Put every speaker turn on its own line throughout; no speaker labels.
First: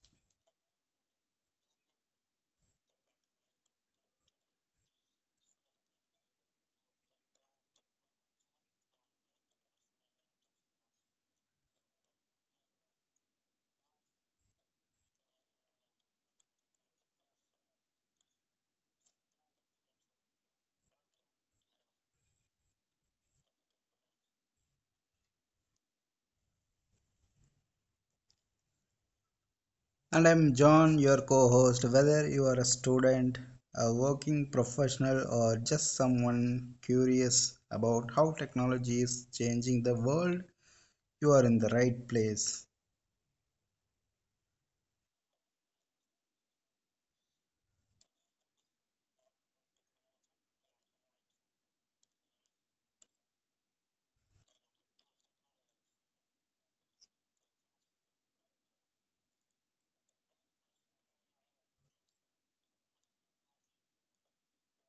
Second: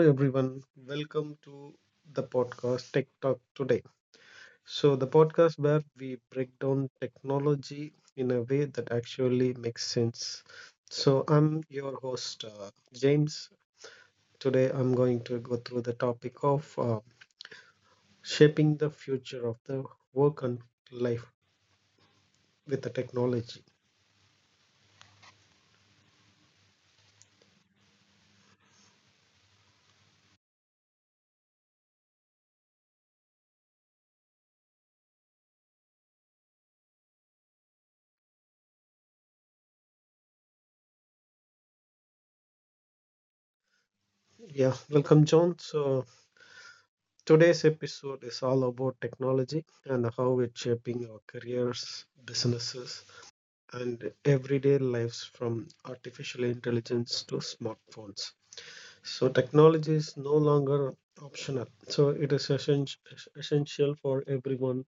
everyone. Welcome to the podcast Tech Talk today. The podcast where we break down technology in a way that actually makes sense. So, I'm your host, James. Today, I'm going to go through the topic of shaping the future of the work and life with the technology.
And I'm John, your co host. Whether you are a student, a working professional, or just someone curious about how technology is changing the world, you are in the right place.
Yeah, welcome, John. So, today's episode is all about technology and how it's shaping our careers, businesses, and everyday lives from artificial intelligence to smartphones. So technology is no longer optional. So it is essential for everyone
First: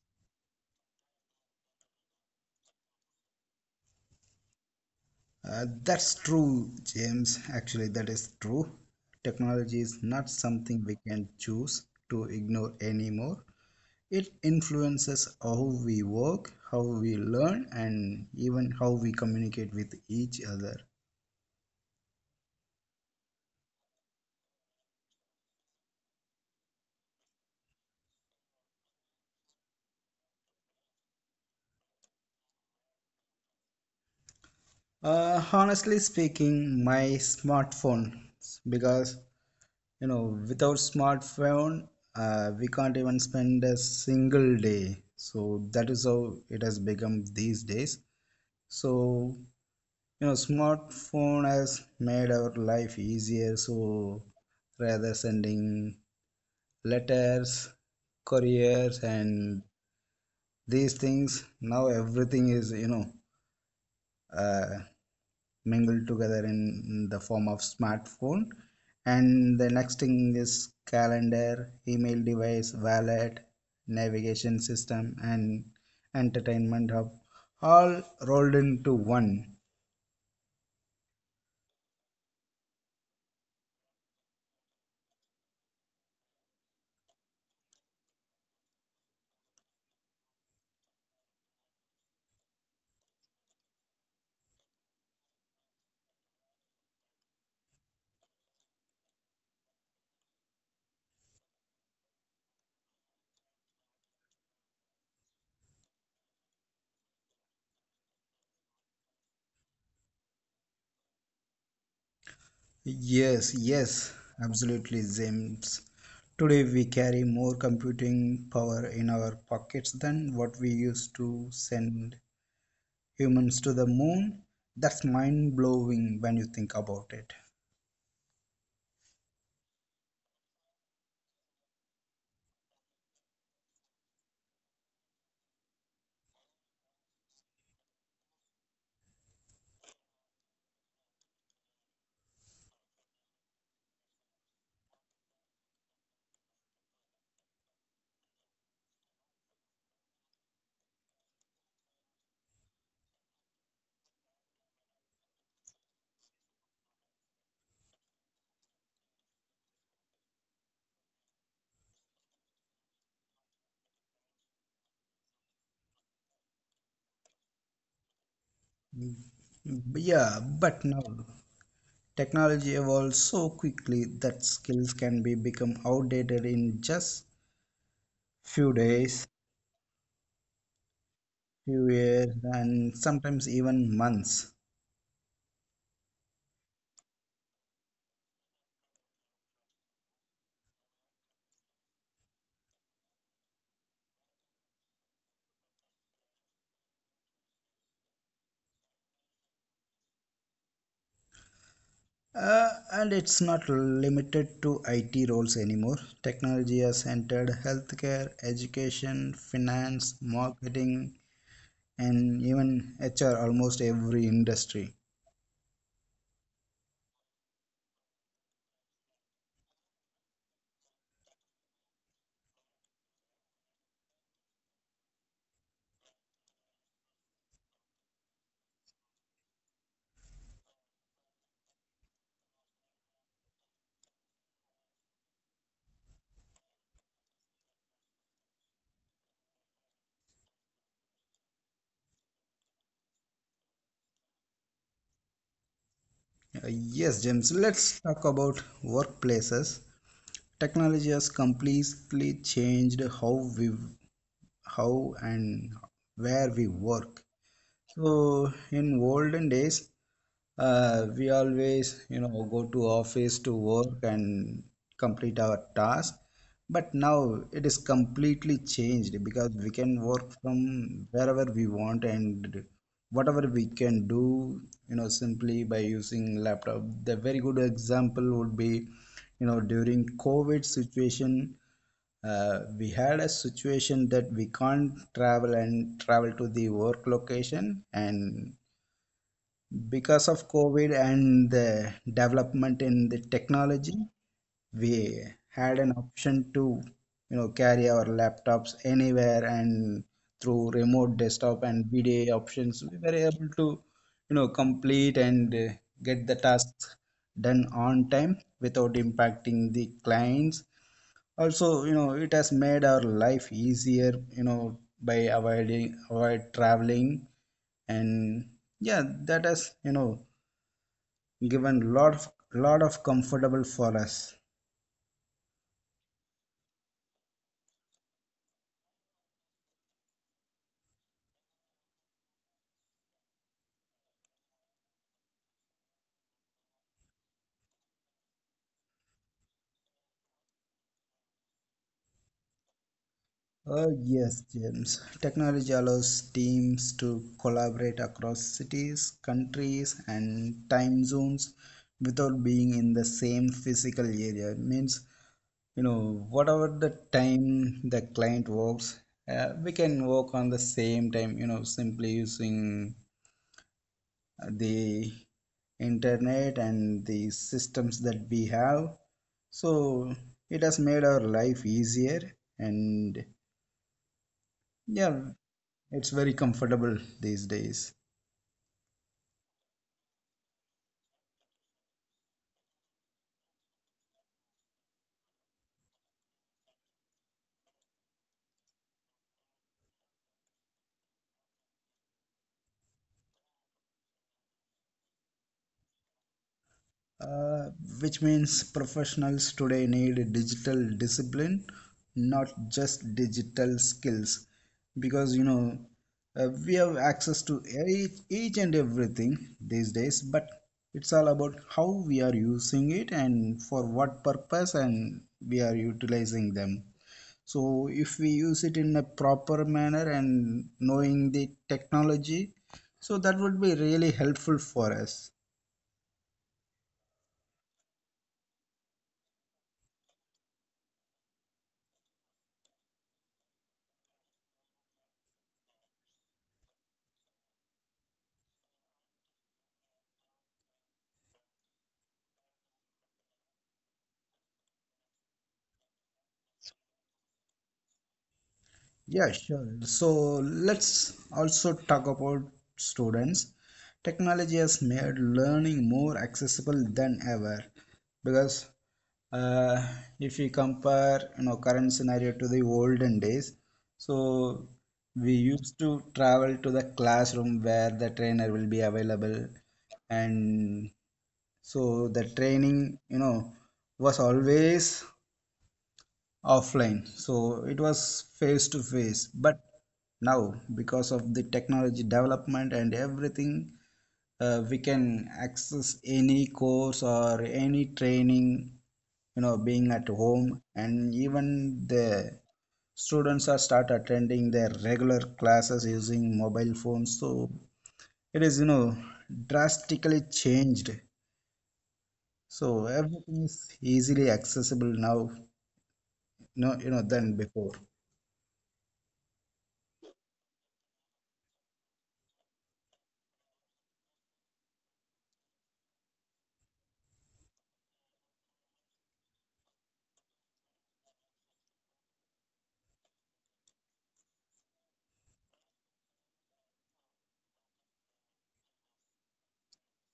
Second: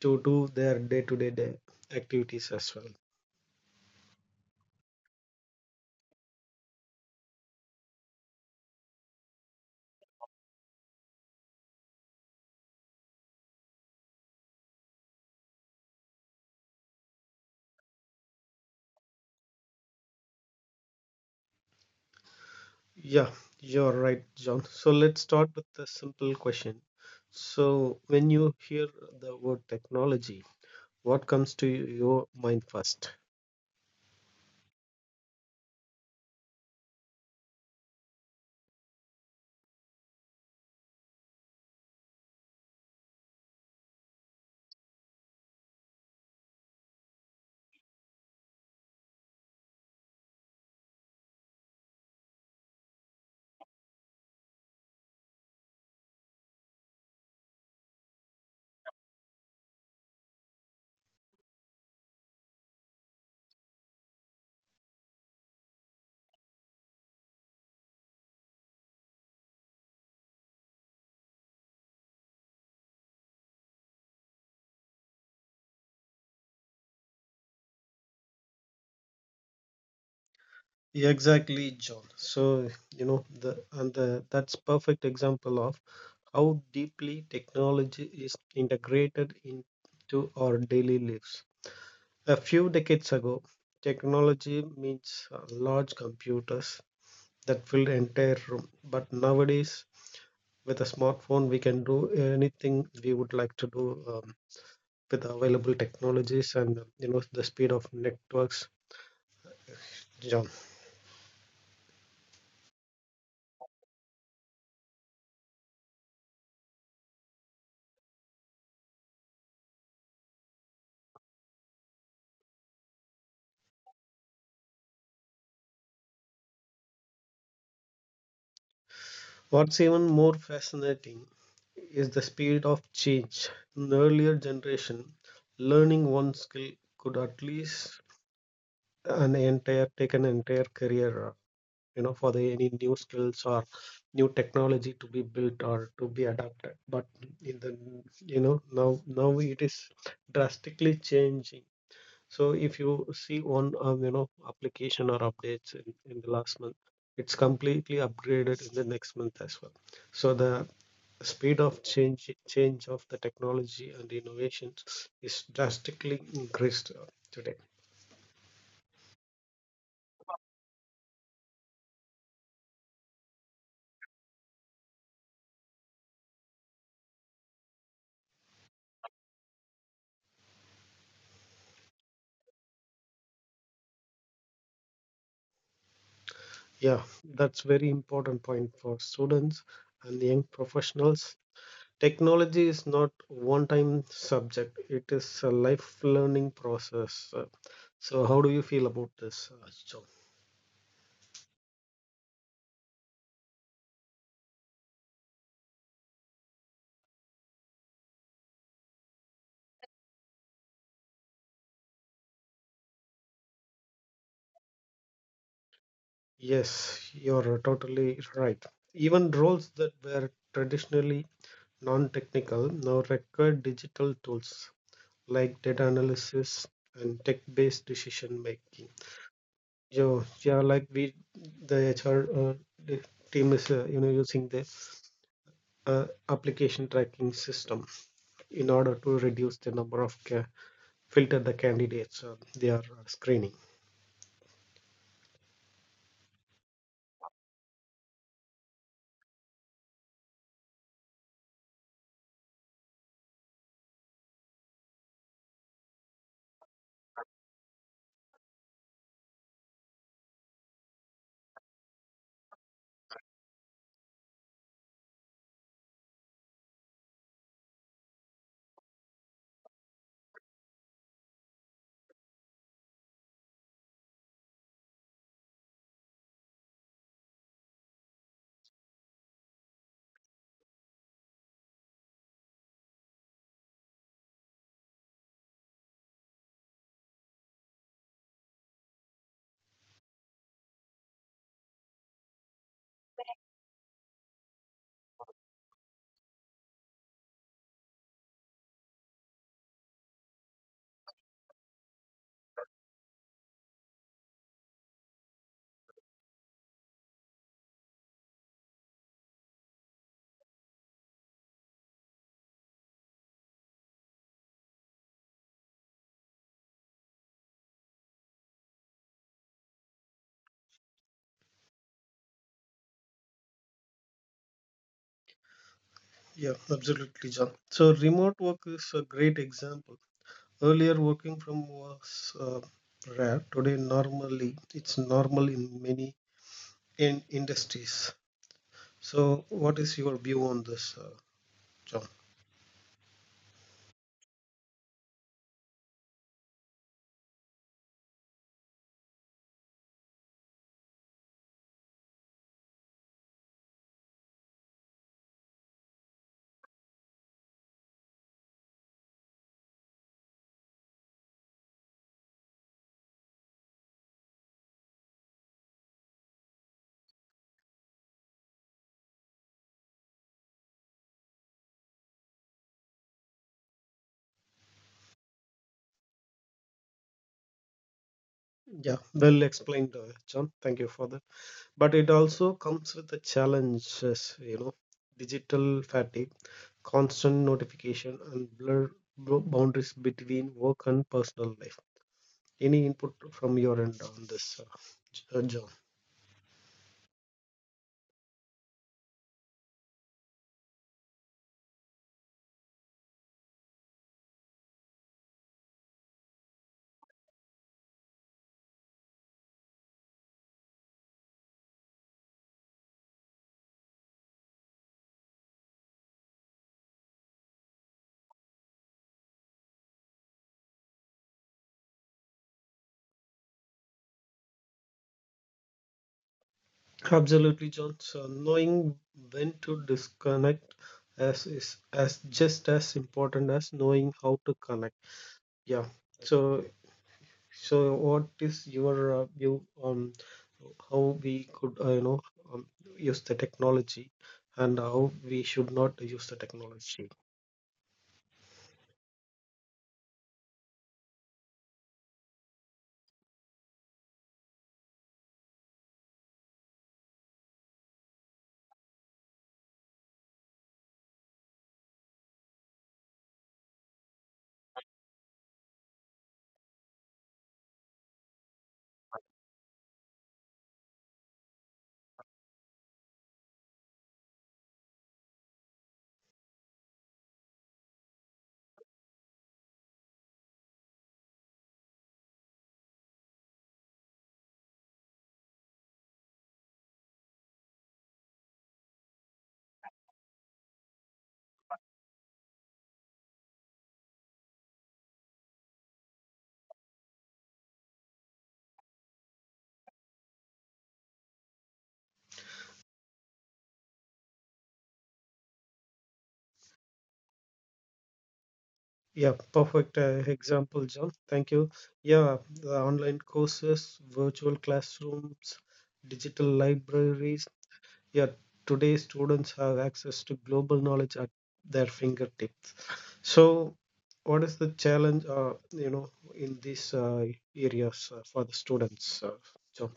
to do their day-to-day day activities as well.
That's true, James. Actually, that is true. Technology is not something we can choose to ignore anymore. It influences how we work, how we learn, and even how we communicate with each other.
Yeah, you're right, John. So let's start with a simple question. So when you hear the word technology, what comes to your mind first?
Honestly speaking, my smartphone, because without smartphone, we can't even spend a single day. So that is how it has become these days. So smartphone has made our life easier. So rather sending letters, couriers, and these things, now everything is uh, mingled together in the form of smartphone. And the next thing is calendar, email, device, wallet, navigation system, and entertainment hub, all rolled into one.
Yeah, exactly, John. So, you know, the and the that's perfect example of how deeply technology is integrated into our daily lives. A few decades ago, technology means large computers that filled entire room. But nowadays, with a smartphone, we can do anything we would like to do with the available technologies and you know the speed of networks, John.
Yes, yes, absolutely, James. Today we carry more computing power in our pockets than what we used to send humans to the moon. That's mind blowing when you think about it.
What's even more fascinating is the speed of change. In the earlier generation, learning one skill could at least an entire take an entire career, you know, for the any new skills or new technology to be built or to be adapted, but in the you know now now it is drastically changing. So if you see one you know application or updates in the last month, it's completely upgraded in the next month as well. So the speed of change of the technology and innovations is drastically increased today.
Yeah, but now technology evolves so quickly that skills can be become outdated in just few days, few years, and sometimes even months.
Yeah, that's very important point for students and young professionals. Technology is not one-time subject. It is a life learning process. So how do you feel about this, John?
And it's not limited to IT roles anymore. Technology has entered healthcare, education, finance, marketing, and even HR, almost every industry.
Yes, you're totally right. Even roles that were traditionally non-technical now require digital tools like data analysis and tech-based decision making. Yeah, yeah, like we, the HR the team is you know using the application tracking system in order to reduce the number of ca- filter the candidates they are screening.
Yes, James, let's talk about workplaces. Technology has completely changed how and where we work. So in olden days, we always go to office to work and complete our task. But now it is completely changed because we can work from wherever we want and whatever we can do, simply by using laptop. The very good example would be, during COVID situation, we had a situation that we can't travel to the work location, and because of COVID and the development in the technology, we had an option to carry our laptops anywhere, and through remote desktop and VDA options we were able to complete and get the tasks done on time without impacting the clients. Also, it has made our life easier, by avoiding avoid traveling. And yeah, that has given lot of comfortable for us.
Yeah, absolutely, John. So remote work is a great example. Earlier, working from was rare. Today, it's normal in many in industries. So, what is your view on this, John?
Oh yes, James, technology allows teams to collaborate across cities, countries, and time zones without being in the same physical area. It means, whatever the time the client works, we can work on the same time, simply using the internet and the systems that we have. So it has made our life easier, and yeah, it's very comfortable these days.
Yeah, well explained, John. Thank you for that. But it also comes with the challenges, you know, digital fatigue, constant notification, and blur boundaries between work and personal life. Any input from your end on this, John?
Uh, which means professionals today need digital discipline, not just digital skills, because we have access to each and everything these days. But it's all about how we are using it and for what purpose and we are utilizing them. So if we use it in a proper manner and knowing the technology, so that would be really helpful for us.
Absolutely, John. So knowing when to disconnect as is as just as important as knowing how to connect. Yeah. So so what is your view on how we could, um, use the technology and how we should not use the technology?
Yeah, sure. So let's also talk about students. Technology has made learning more accessible than ever, because uh, if we compare current scenario to the olden days. So we used to travel to the classroom where the trainer will be available, and so the training was always offline, so it was face to face. But now, because of the technology development and everything, we can access any course or any training, being at home. And even the students are start attending their regular classes using mobile phones. So it is drastically changed. So everything is easily accessible now, no, than before.
Yeah, perfect example, John. Thank you. Yeah, the online courses, virtual classrooms, digital libraries. Yeah, today students have access to global knowledge at their fingertips. So, what is the challenge, in these areas for the students, John?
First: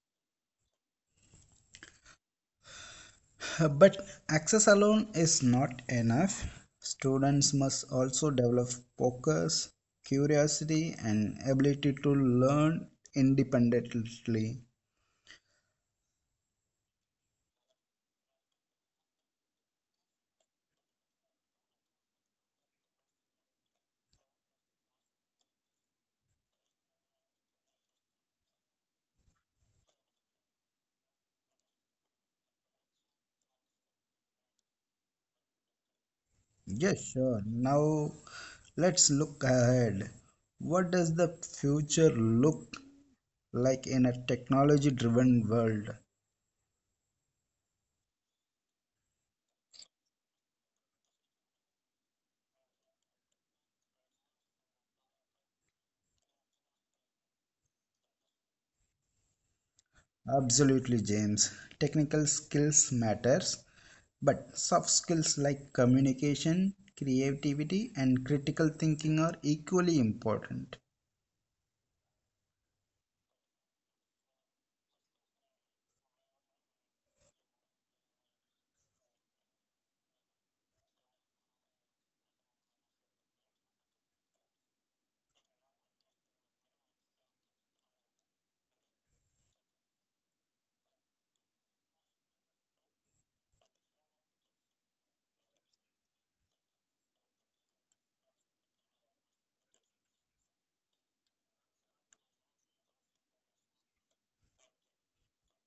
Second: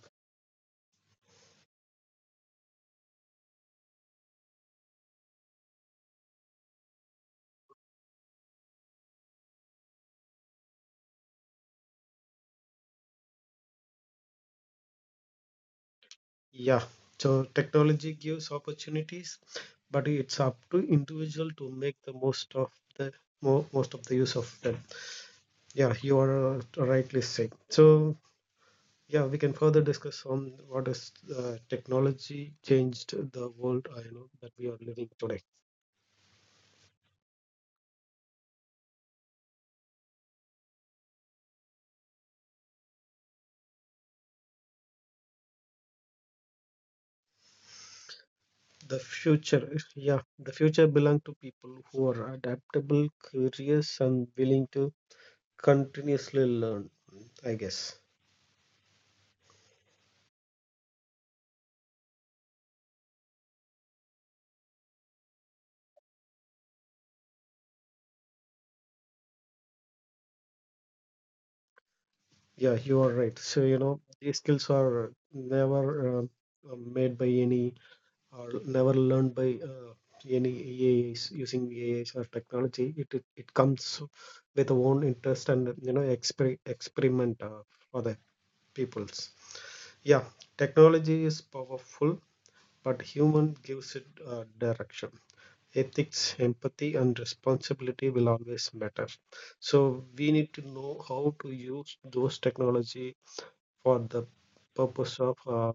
But access alone is not enough. Students must also develop focus, curiosity, and ability to learn independently.
Yeah, so technology gives opportunities, but it's up to individual to make the most of the mo most of the use of them. Yeah, you are rightly saying. So, yeah, we can further discuss on what is technology changed the world, you know, that we are living today.
Yes, sure. Now let's look ahead. What does the future look like in a technology driven world?
The future, yeah, the future belong to people who are adaptable, curious, and willing to continuously learn, I guess.
Absolutely, James. Technical skills matters, but soft skills like communication, creativity, and critical thinking are equally important.
Yeah, you are right. So, you know, these skills are never made by any or never learned by any AIs, using AIs or technology. It comes with own interest and you know experiment for the peoples. Yeah, technology is powerful, but human gives it direction. Ethics, empathy, and responsibility will always matter. So we need to know how to use those technology for the purpose of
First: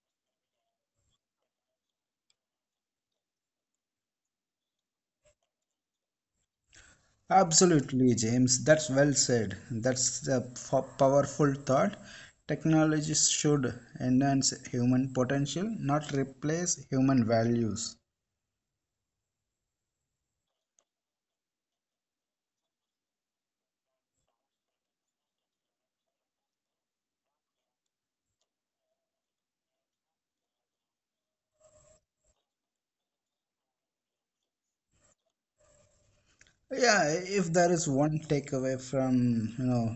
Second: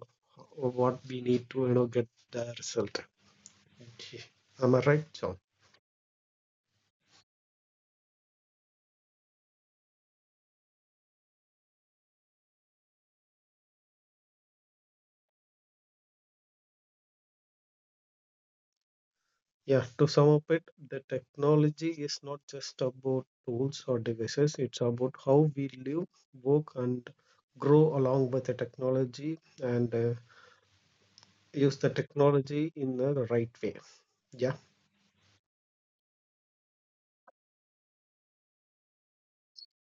what we need to you know get the result. Am I right, John?
Absolutely, James. That's well said. That's a powerful thought. Technologies should enhance human potential, not replace human values.
Yeah, to sum up it, the technology is not just about tools or devices, it's about how we live, work, and grow along with the technology and use the technology in the right way. Yeah,
Yeah, if there is one takeaway from,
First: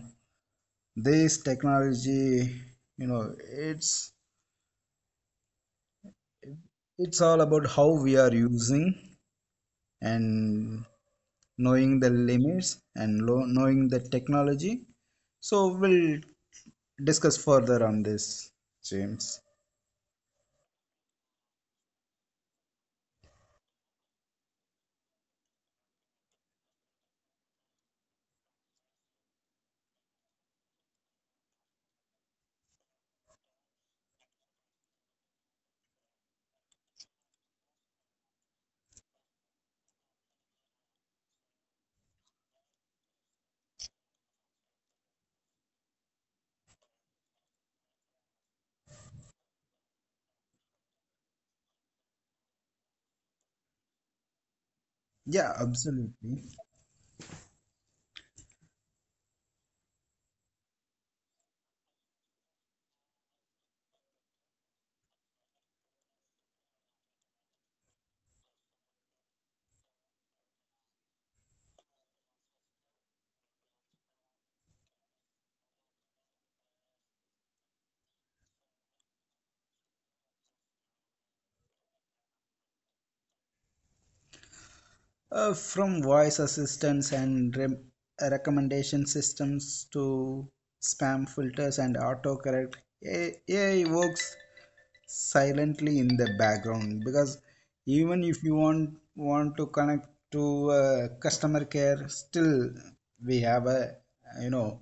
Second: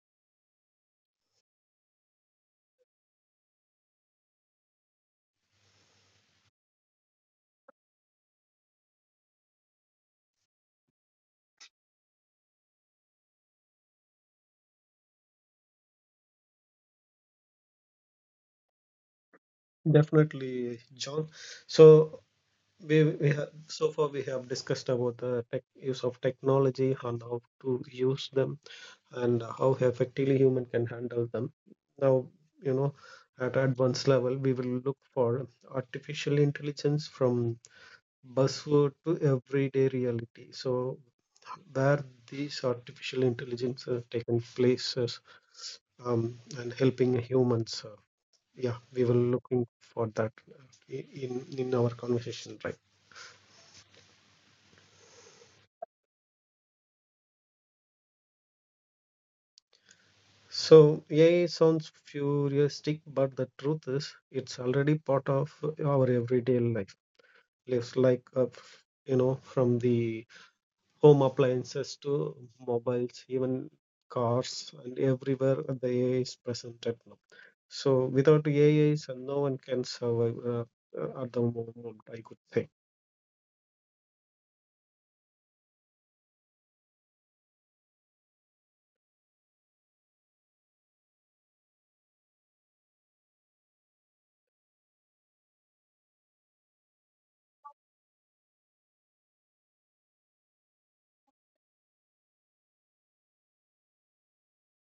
this technology, you know, it's it's all about how we are using and knowing the limits and knowing the technology. So we'll discuss further on this, James.
definitely, John. So, we have so far we have discussed about use of technology and how to use them and how effectively human can handle them. Now, you know, at advanced level, we will look for artificial intelligence from buzzword to everyday reality. So, where these artificial intelligence are taking places and helping humans. Yeah, we were looking for that, in our conversation, right?
Yeah, absolutely.
So AI sounds futuristic, but the truth is, it's already part of our everyday life, lives, like you know, from the home appliances to mobiles, even cars, and everywhere the AI is present at now. So without AI, so no one can survive, at the moment I could say.
From voice assistants and recommendation systems to spam filters and autocorrect, AI works silently in the background. Because even if you want to connect to customer care, still we have a you know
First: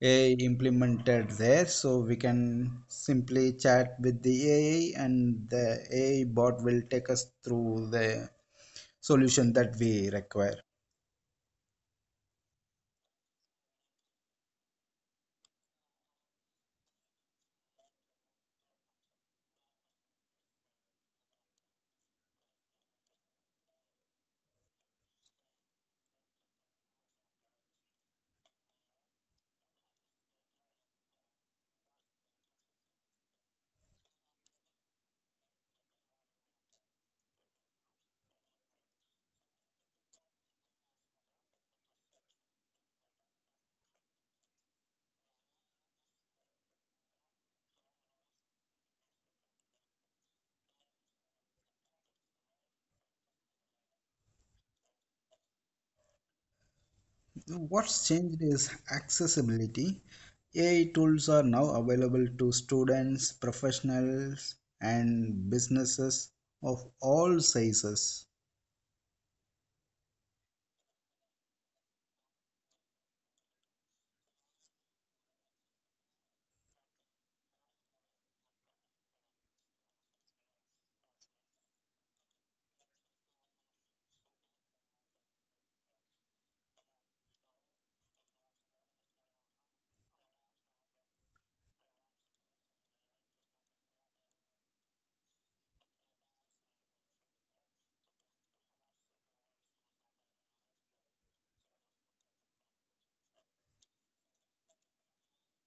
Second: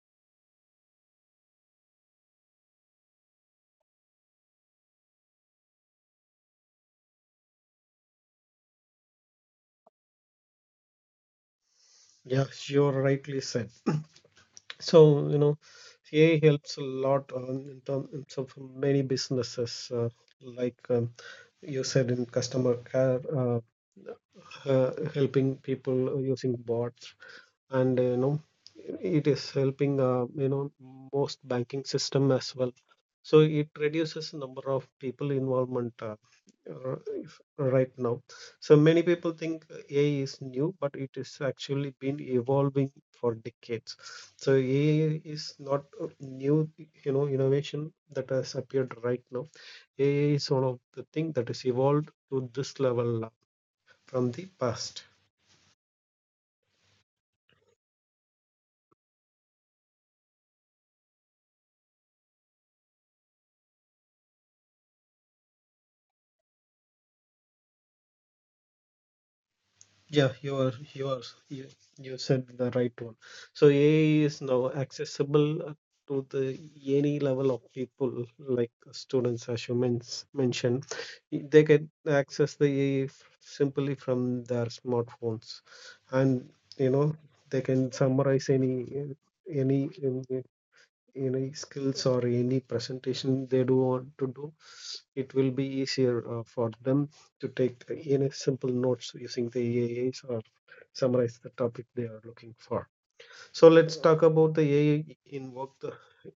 AI implemented there, so we can simply chat with the AI, and the AI bot will take us through the solution that we require.
Yeah, you're rightly said. So, you know, AI helps a lot, in terms of many businesses, like um, you said, in customer care, helping people using bots, and you know, it is helping you know most banking system as well. So it reduces the number of people involvement, right now. So many people think AI is new, but it is actually been evolving for decades. So AI is not a new, you know, innovation that has appeared right now. AI is one of the thing that is evolved to this level from the past.
What's changed is accessibility. AI tools are now available to students, professionals, and businesses of all sizes.
Yeah, you, you said the right one. So AI is now accessible to the any level of people, like students, as you mentioned. They can access the AI simply from their smartphones, and you know they can summarize any any any skills or any presentation they do want to do. It will be easier for them to take the, you know, simple notes using the AAs or summarize the topic they are looking for. So let's talk about the AI in work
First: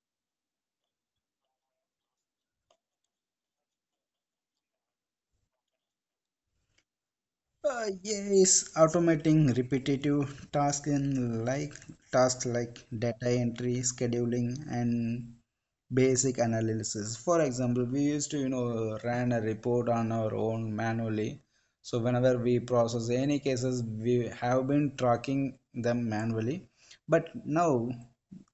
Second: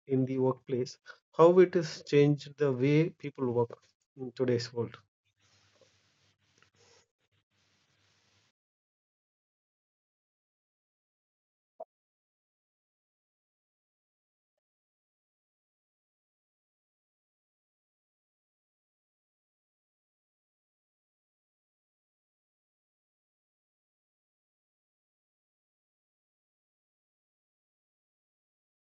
in the workplace. How it has changed the way people work in today's world.
Yes, automating repetitive tasks like data entry, scheduling, and basic analysis. For example, we used to run a report on our own manually. So whenever we process any cases, we have been tracking them manually. But now,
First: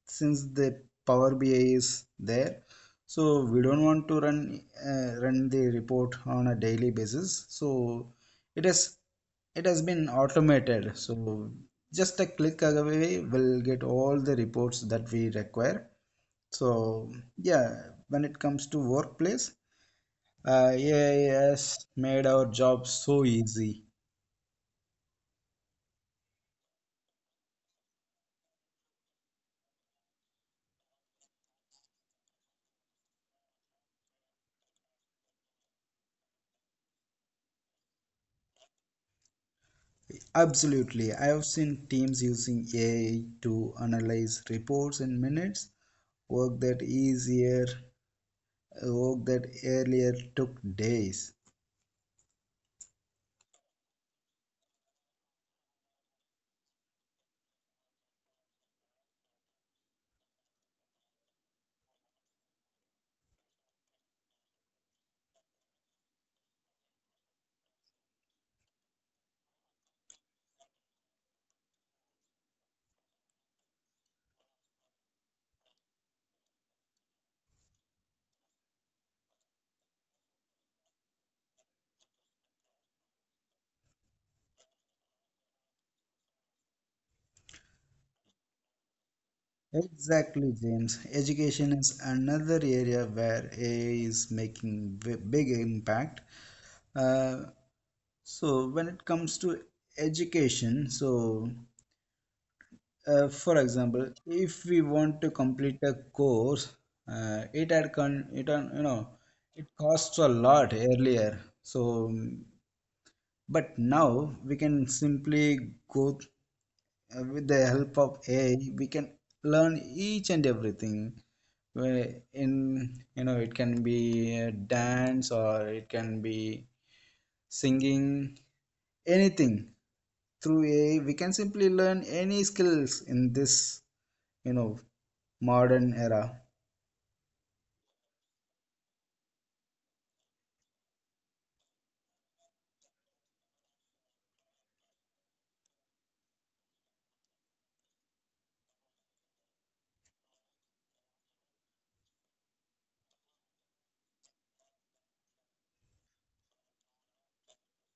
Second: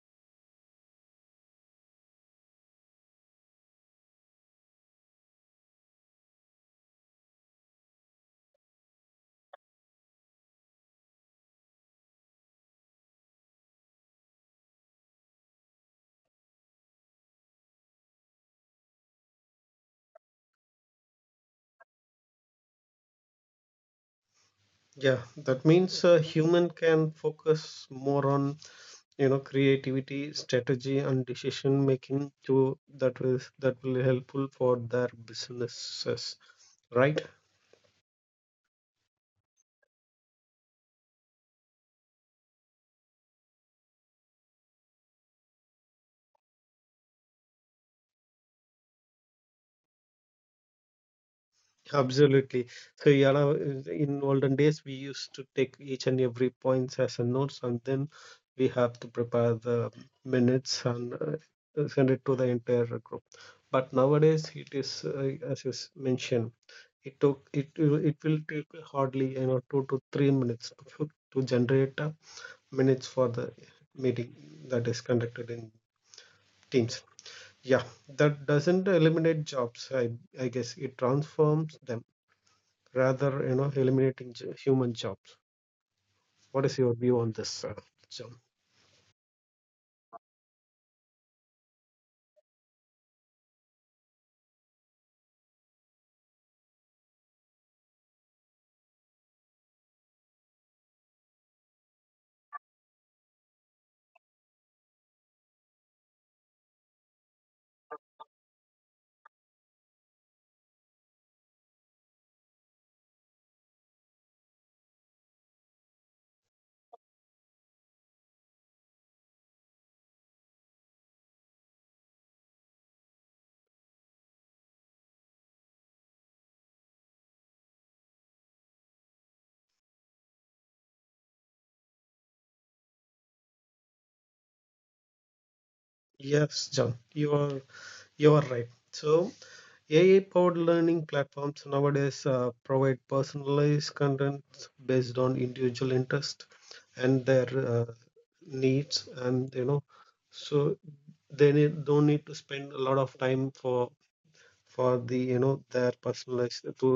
since the Power BI is there, so we don't want to run the report on a daily basis. So it is it has been automated, so just a click away, we'll get all the reports that we require. So yeah, when it comes to workplace, AI has made our job so easy.
Yeah, that means a human can focus more on you know creativity, strategy, and decision making to that will helpful for their businesses, right?
Absolutely. I have seen teams using AI to analyze reports in minutes, work that easier work that earlier took days.
Absolutely. So, yeah, now, in olden days, we used to take each and every points as a notes, and then we have to prepare the minutes and send it to the entire group. But nowadays, it is, as you mentioned, it will take hardly you know 2 to 3 minutes to generate minutes for the meeting that is conducted in Teams. Yeah, that doesn't eliminate jobs. I guess it transforms them rather you know human jobs. What is your view on this, John?
Exactly, James. Education is another area where AI is making big impact. Uh, so when it comes to education, for example, if we want to complete a course, it had, it costs a lot earlier. But now we can simply go with the help of AI, we can learn each and everything. Where In, it can be dance or it can be singing, anything through AI. We can simply learn any skills in this you know modern era.
Yes, John, you are right. So AI powered learning platforms nowadays provide personalized content based on individual interest and their uh, needs, and you know so don't need to spend a lot of time for the you know their personalized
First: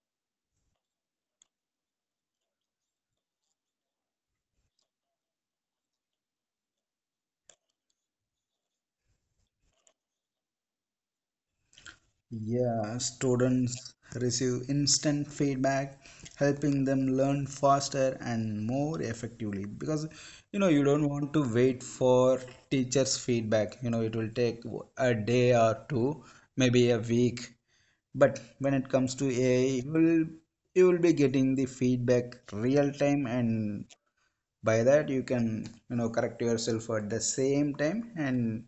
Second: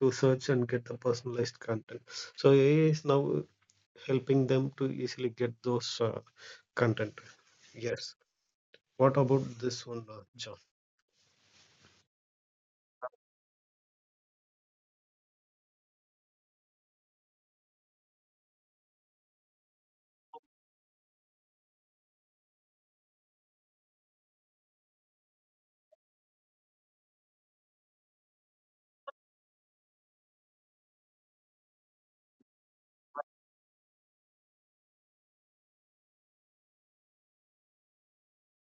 to search and get the personalized content. So AI is now helping them to easily get those content. Yes. What about this one, John?
Yeah, students receive instant feedback, helping them learn faster and more effectively. Because you don't want to wait for teachers' feedback. It will take a day or two, maybe a week. But when it comes to AI, you will be getting the feedback real time, and by that you can correct yourself at the same time, and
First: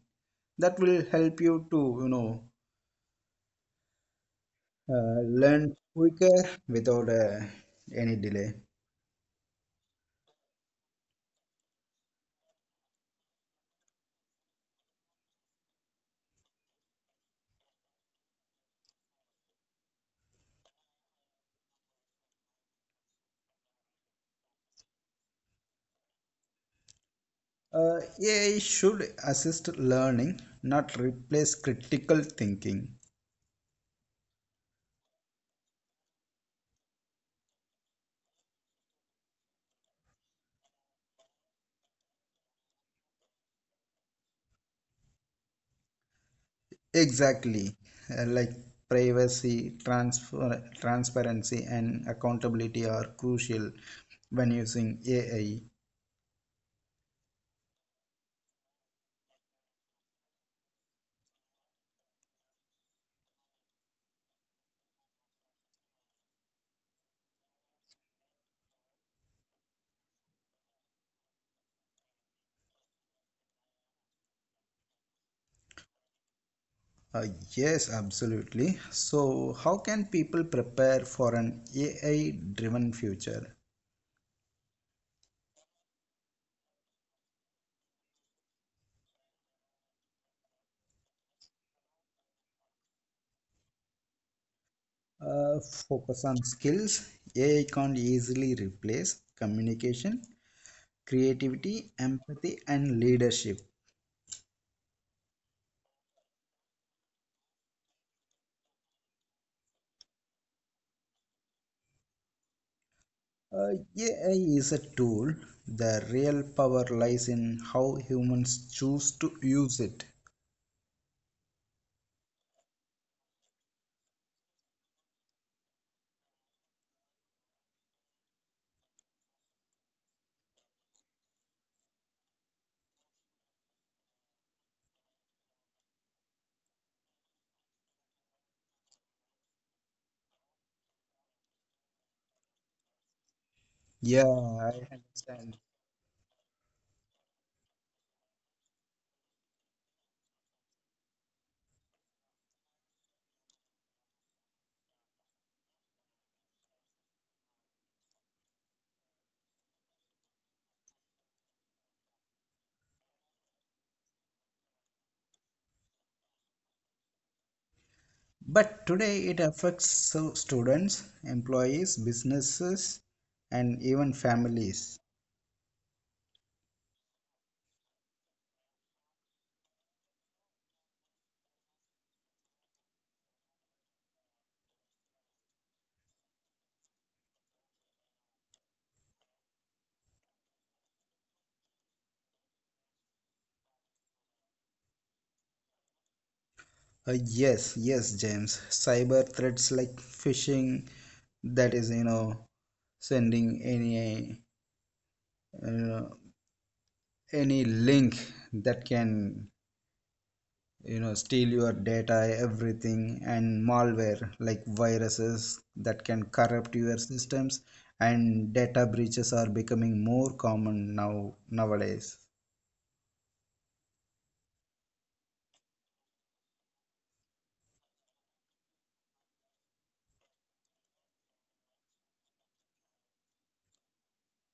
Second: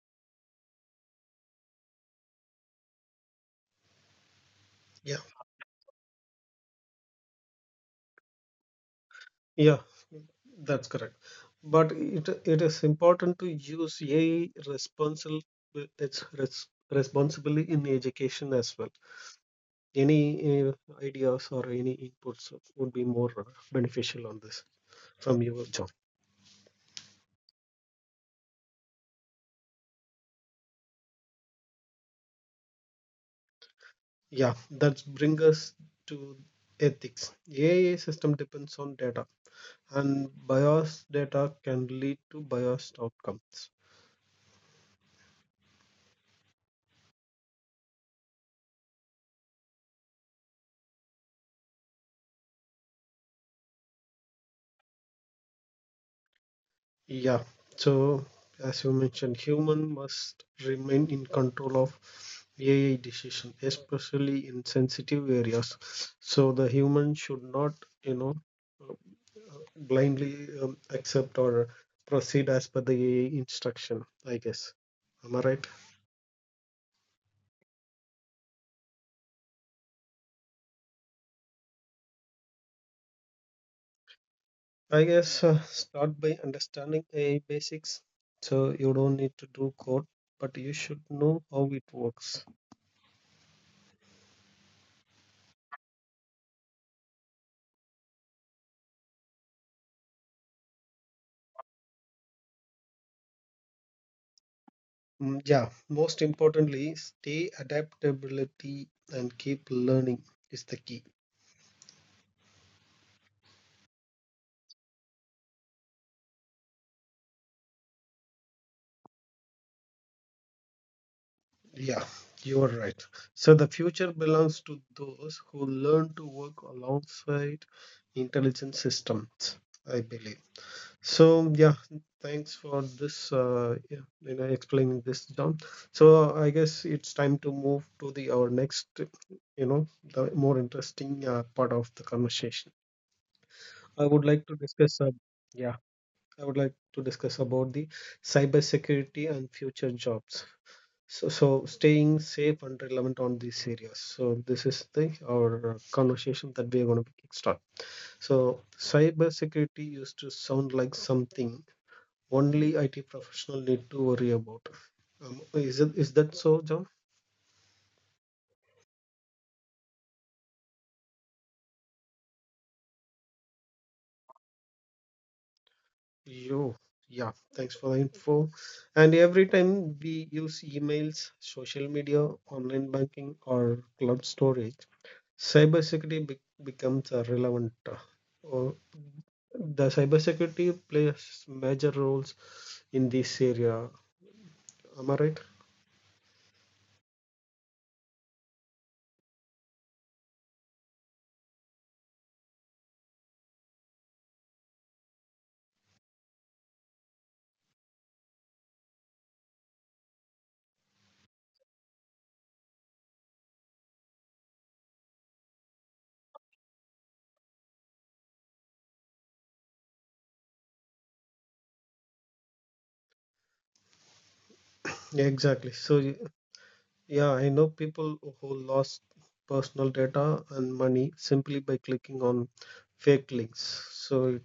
that will help you to
Yeah.
learn quicker without any delay.
Yeah, that's correct. But it is important to use AI responsibly in education as well. Any uh, ideas or any inputs would be more beneficial on this from you, John.
AI should assist learning, not replace critical thinking.
Yeah, that brings us to ethics. AI system depends on data, and biased data can lead to biased outcomes.
Exactly, like privacy, transparency, and accountability are crucial when using AI.
Yeah, so as you mentioned, human must remain in control of AI decision, especially in sensitive areas. So the human should not, you know, uh, blindly accept or proceed as per the AI instruction, I guess. Am I right?
Uh, yes, absolutely. So, how can people prepare for an AI driven future?
I guess start by understanding AI basics. So you don't need to do code, but you should know how it works.
uh, Focus on skills AI can't easily replace: communication, creativity, empathy, and leadership.
Yeah, most importantly, stay adaptability and keep learning is the key.
uh, AI is a tool. The real power lies in how humans choose to use it.
Yeah, you are right. So the future belongs to those who learn to work alongside intelligent systems, I believe. So yeah, thanks for this. Yeah, you know, explaining this, John. So I guess it's time to move to the our next, you know, the more interesting part of the conversation I would like
Yeah,
to
I
discuss.
understand.
Yeah, I would like to discuss about the cybersecurity and future jobs. So staying safe and relevant on these areas. So this is the our conversation that we are going to kickstart. So cybersecurity used to sound like something only IT professional need to worry about. Is it is that so, John?
But today it affects so students, employees, businesses, and even families.
You, yeah. Thanks for the info. And every time we use emails, social media, online banking, or cloud storage, becomes a relevant. Or The cybersecurity plays major roles in this area. Am I right?
uh, yes, yes, James, cyber threats like phishing, that is, sending uh, any link that can steal your data, everything, and malware like viruses that can corrupt your systems, and data breaches are becoming more common nowadays.
Yeah, exactly. Yeah, I know people who lost personal data and money simply by clicking on fake links. So,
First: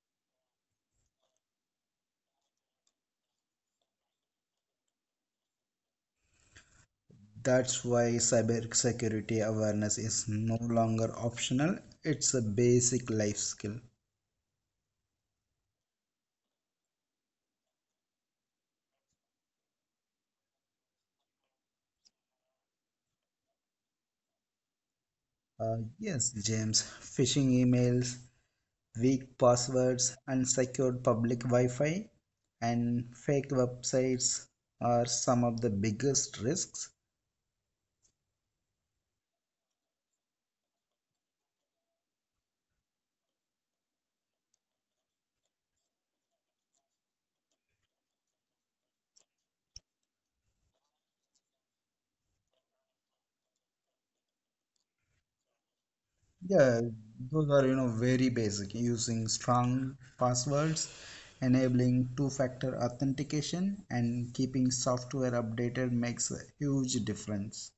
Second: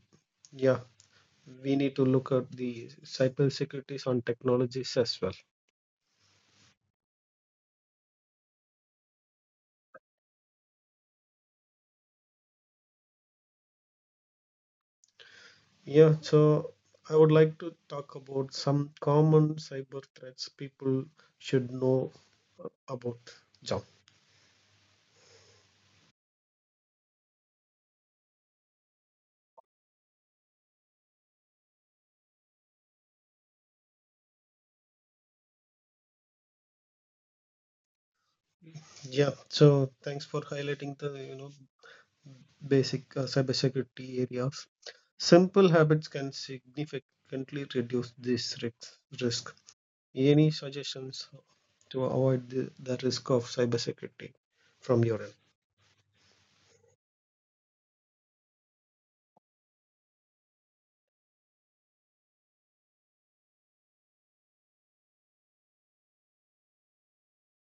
yeah, we need to look at the cybersecurities on technologies as well.
That's why cyber security awareness is no longer optional. It's a basic life skill.
Yeah, so I would like to talk about some common cyber threats people should know about, John.
Yes, James, phishing emails, weak passwords, unsecured public Wi-Fi, and fake websites are some of the biggest risks.
Yeah, so thanks for highlighting the basic cybersecurity areas. Simple habits can significantly reduce these risks. Any suggestions to avoid the risk of cybersecurity from your end?
Yeah, those are very basic. Using strong passwords, enabling two-factor authentication, and keeping software updated makes a huge difference.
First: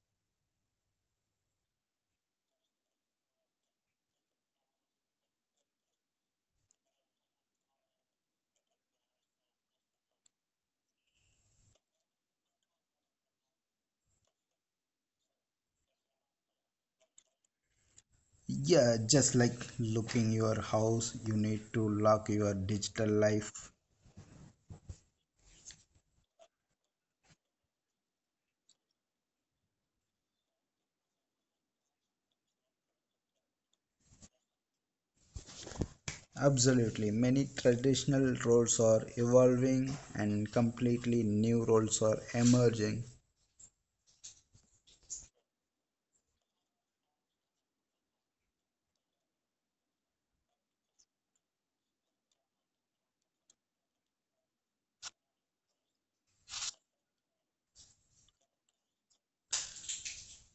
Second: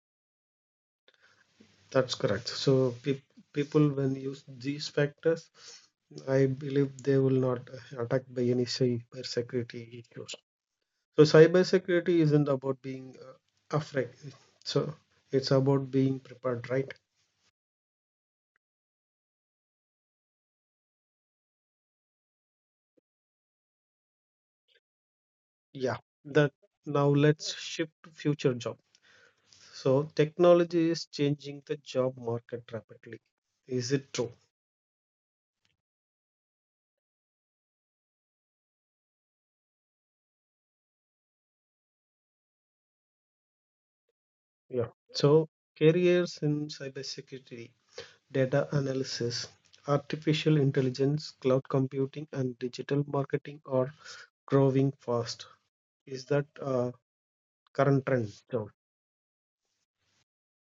That's correct. So people when use these factors, I believe they will not attacked by any cybersecurity issues. So cybersecurity isn't about being afraid. So it's about being prepared, right?
Yeah, just like looking your house, you need to lock your digital life.
Yeah. That Now let's shift to future job. So technology is changing the job market rapidly. Is it true?
Absolutely. Many traditional roles are evolving and completely new roles are emerging.
Yeah. So careers in cybersecurity, data analysis, artificial intelligence, cloud computing, and digital marketing are growing fast. Is that a current trend?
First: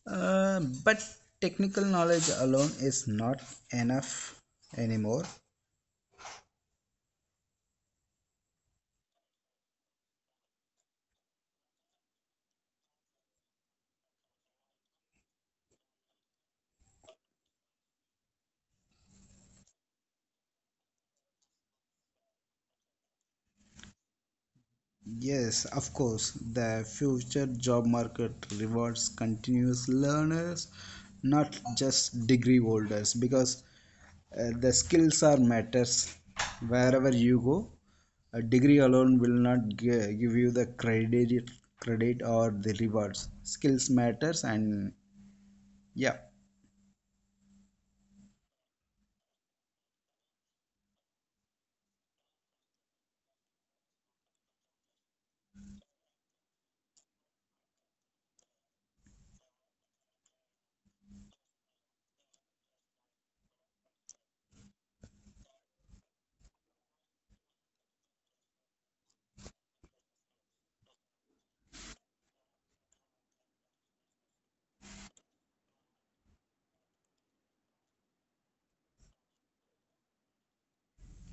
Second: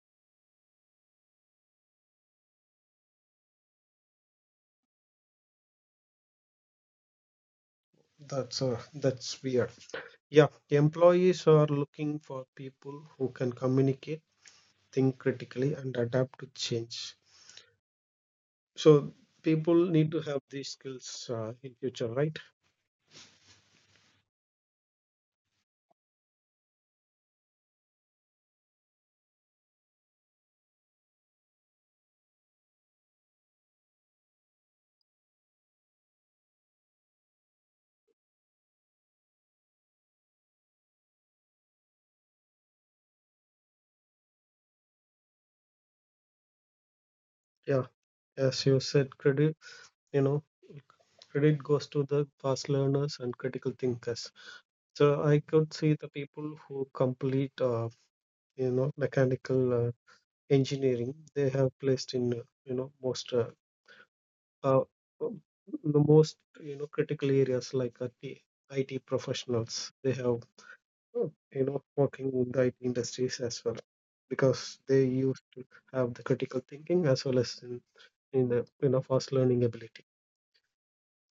But technical knowledge alone is not enough anymore.
That's weird. Yeah, employees are looking for people who can communicate, think critically, and adapt to change. So people need to have these skills in future, right?
Yes, of course, the future job market rewards continuous learners, not just degree holders, because the skills are matters wherever you go. A degree alone will not give you the credit or the rewards. Skills matters, and yeah.
Yeah. As you said, you know credit goes to the fast learners and critical thinkers. So I could see the people who complete, you know, mechanical engineering. They have placed in, you know, most uh, the most you know critical areas like IT. Professionals, they have you know working in the IT industries as well because they used to have the critical thinking as well as in the you know fast learning ability.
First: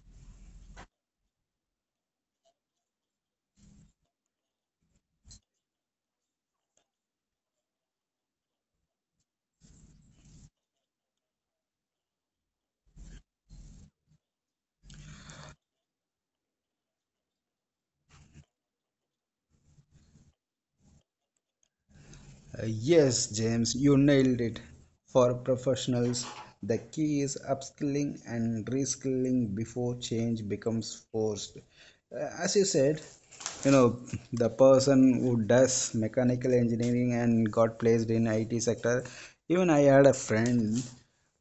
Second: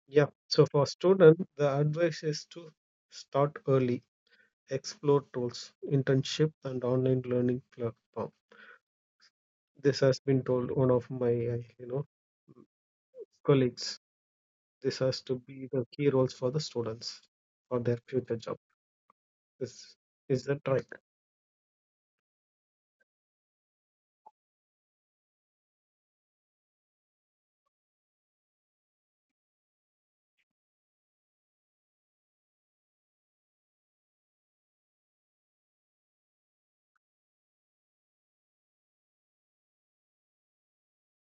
Yeah. So for student, the advice is to start early, explore tools, internship, and online learning platform. This has been told one of my, you know, colleagues. This has to be the key roles for the students for their future job. This is the track.
Yes, James, you nailed it. For professionals, the key is upskilling and reskilling before change becomes forced. As you said, you know, the person who does mechanical engineering and got placed in IT sector, even I had a friend,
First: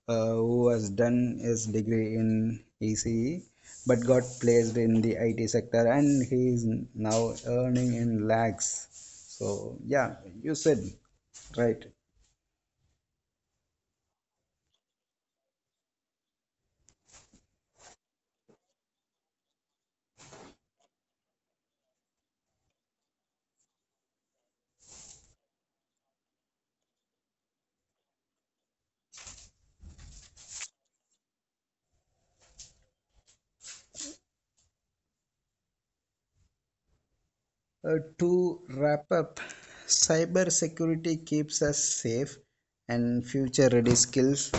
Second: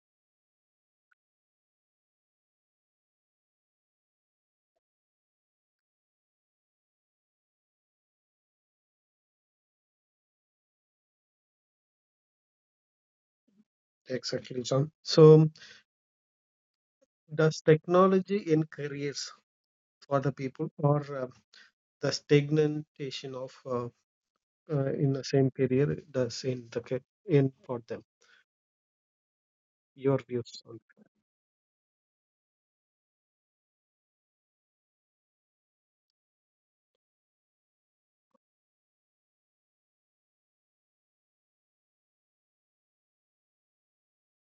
who has done his degree in ECE but got placed in the IT sector, and he is now earning in lakhs. So yeah, you said right.
Exactly, John. So does technology in careers for the people or the stagnation of in the same career does in in for them? Your views on.
To wrap up, cybersecurity keeps us safe, and future-ready skills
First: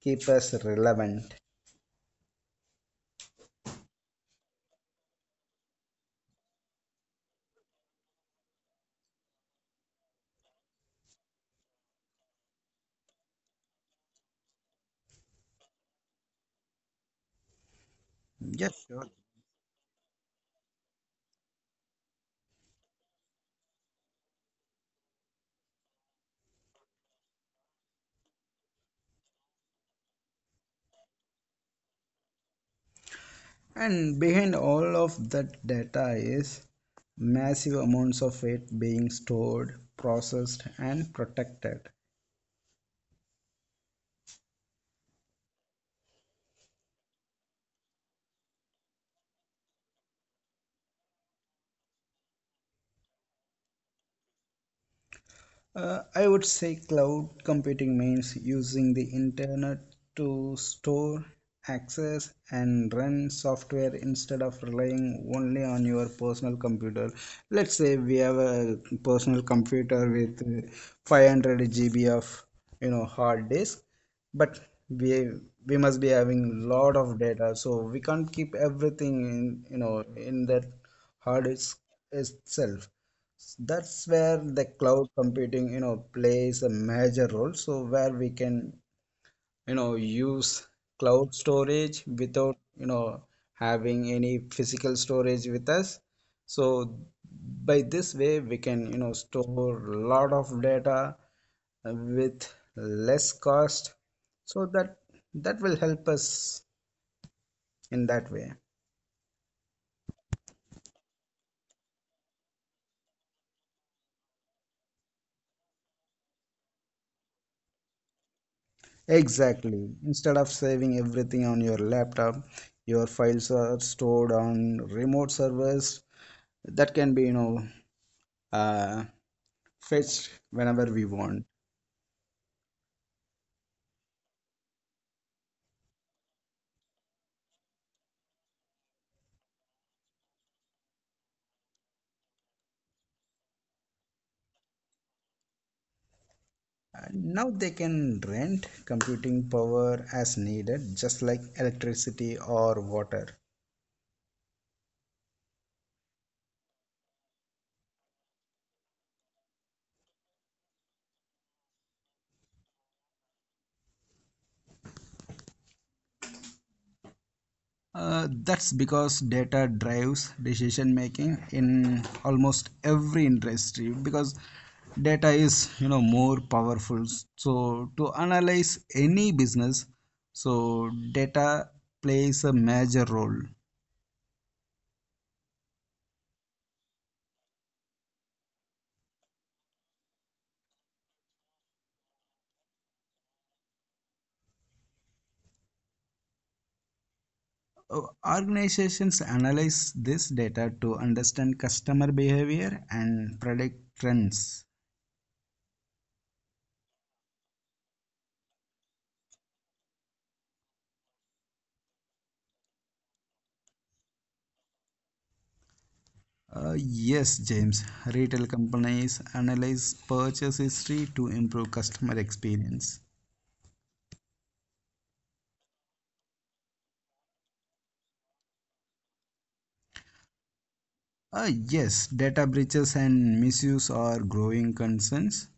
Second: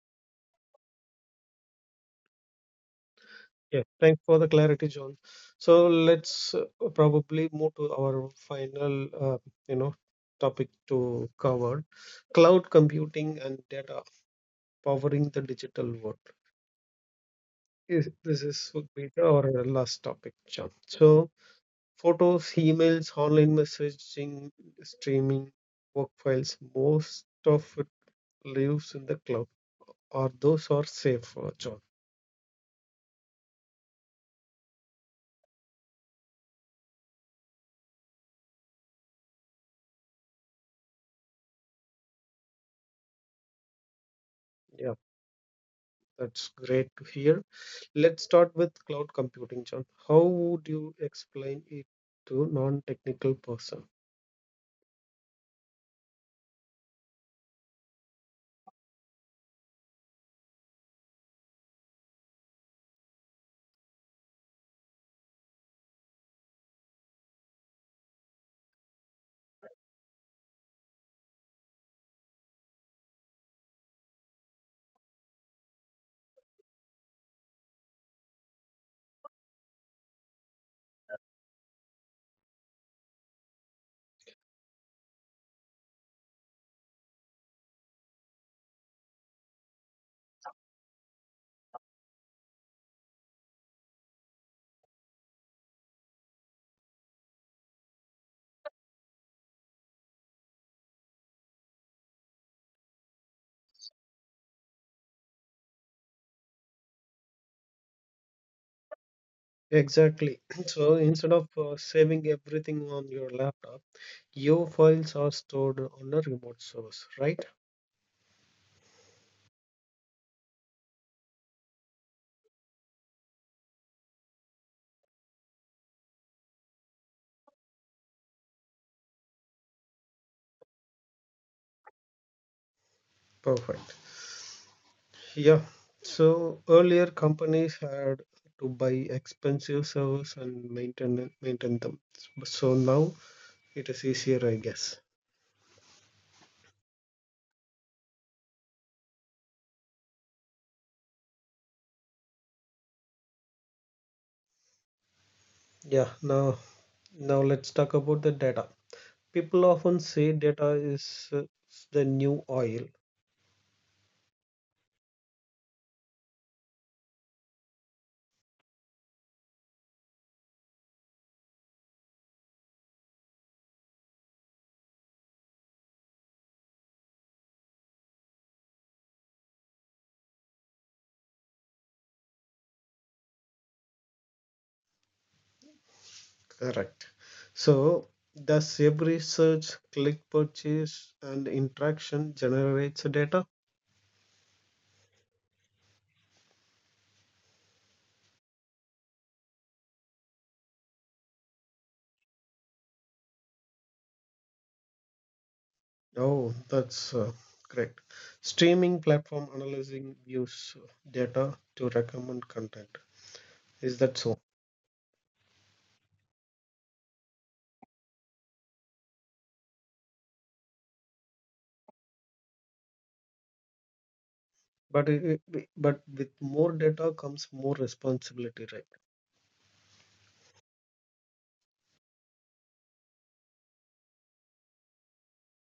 keep us relevant.
Yeah, thanks for the clarity, John. So let's probably move to our final, you know, topic to cover: cloud computing and data powering the digital world. This is
Yes,
would be
sure.
our last topic, John. So photos, emails, online messaging, streaming, work files, most of it lives in the cloud, or those are safe, John.
And behind all of that data is massive amounts of it being stored, processed, and protected.
Yeah, that's great to hear. Let's start with cloud computing, John. How would you explain it to non-technical person?
I would say cloud computing means using the internet to store, access, and run software instead of relying only on your personal computer. Let's say we have a personal computer with 500 GB of hard disk, but we we must be having lot of data, so we can't keep everything in you know in that hard disk itself. That's where the cloud computing, plays a major role. So where we can, use cloud storage without, having any physical storage with us. So by this way, we can, store a lot of data with less cost. So that will help us in that way.
Exactly. So instead of saving everything on your laptop, your files are stored on a remote source, right?
Exactly. Instead of saving everything on your laptop, your files are stored on remote servers that can be, uh, fetched whenever we want.
Perfect. Yeah. So earlier companies had to buy expensive servers and maintain them. So now it is easier, I guess.
Now they can rent computing power as needed, just like electricity or water.
Yeah. Now let's talk about the data. People often say data is the new oil.
That's because data drives decision making in almost every industry, because data is more powerful. So to analyze any business, so data plays a major role.
Correct. So, does every search, click, purchase, and interaction generates data?
Uh, Organizations analyze this data to understand customer behavior and predict trends.
Oh, that's great. Streaming platform analyzing views data to recommend content. Is that so?
Yes, James. Retail companies analyze purchase history to improve customer experience.
But it, but with more data comes more responsibility, right?
Yes, data breaches and misuse are growing concerns.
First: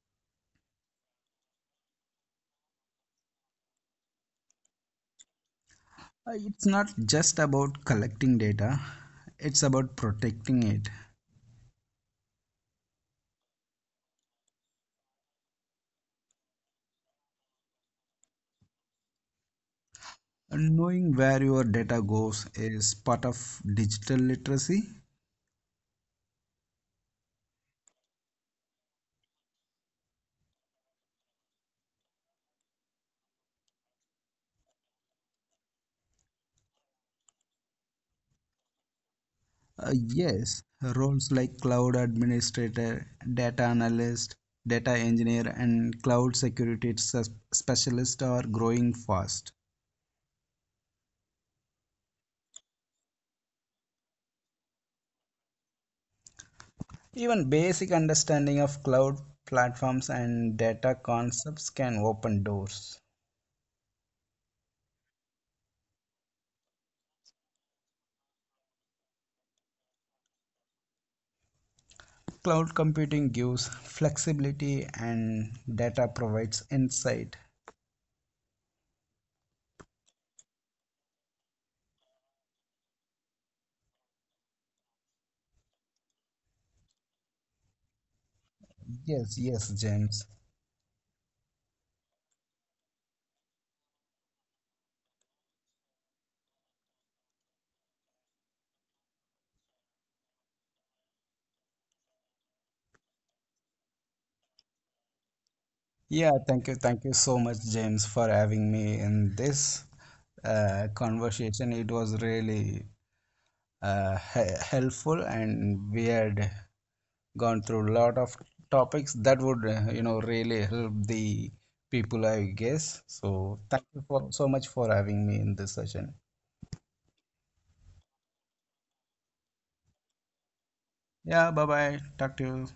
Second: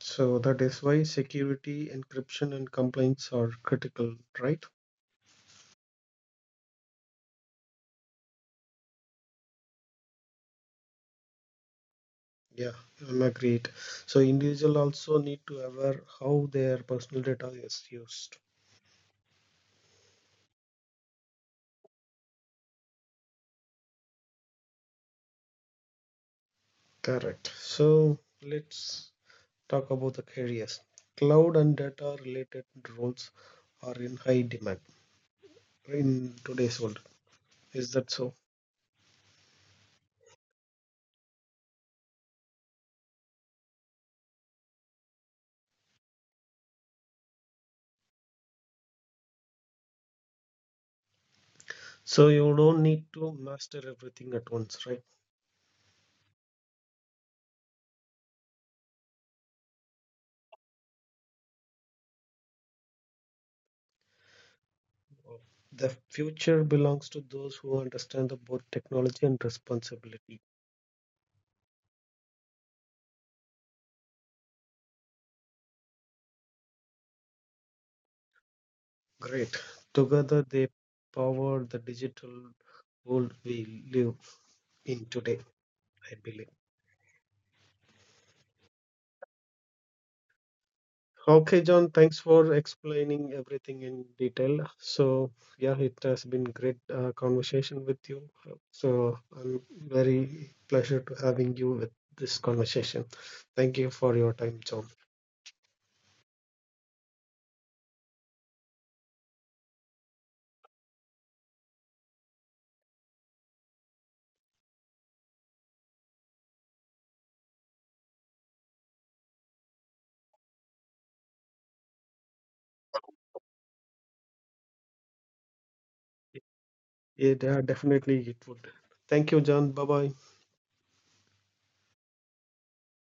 So that is why security, encryption, and compliance are critical, right?
It's not just about collecting data, it's about protecting it.
Yeah, I'm agreed. So individual also need to aware how their personal data is used.
And knowing where your data goes is part of digital literacy.
Correct. So let's talk about the careers. Cloud and data related roles are in high demand in today's world. Is that so?
Yes, roles like cloud administrator, data analyst, data engineer, and cloud security specialist are growing fast.
So you don't need to master everything at once, right?
Even basic understanding of cloud platforms and data concepts can open doors.
The future belongs to those who understand the both technology and responsibility.
Cloud computing gives flexibility and data provides insight.
Great. Together they power the digital world we live in today, I believe.
Yes, yes, James.
Okay, John, thanks for explaining everything in detail. So, yeah, it has been great conversation with you. So, I'm very pleasure to having you with this conversation. Thank you for your time, John.
Yeah, thank you. Thank you so much, James, for having me in this conversation. It was really helpful, and weird gone through a lot of topics that would really help the people, I guess. So thank you for so much for having me in this session.
Yeah, definitely it would. Thank you, John. Bye bye.
Yeah, bye bye, talk to you.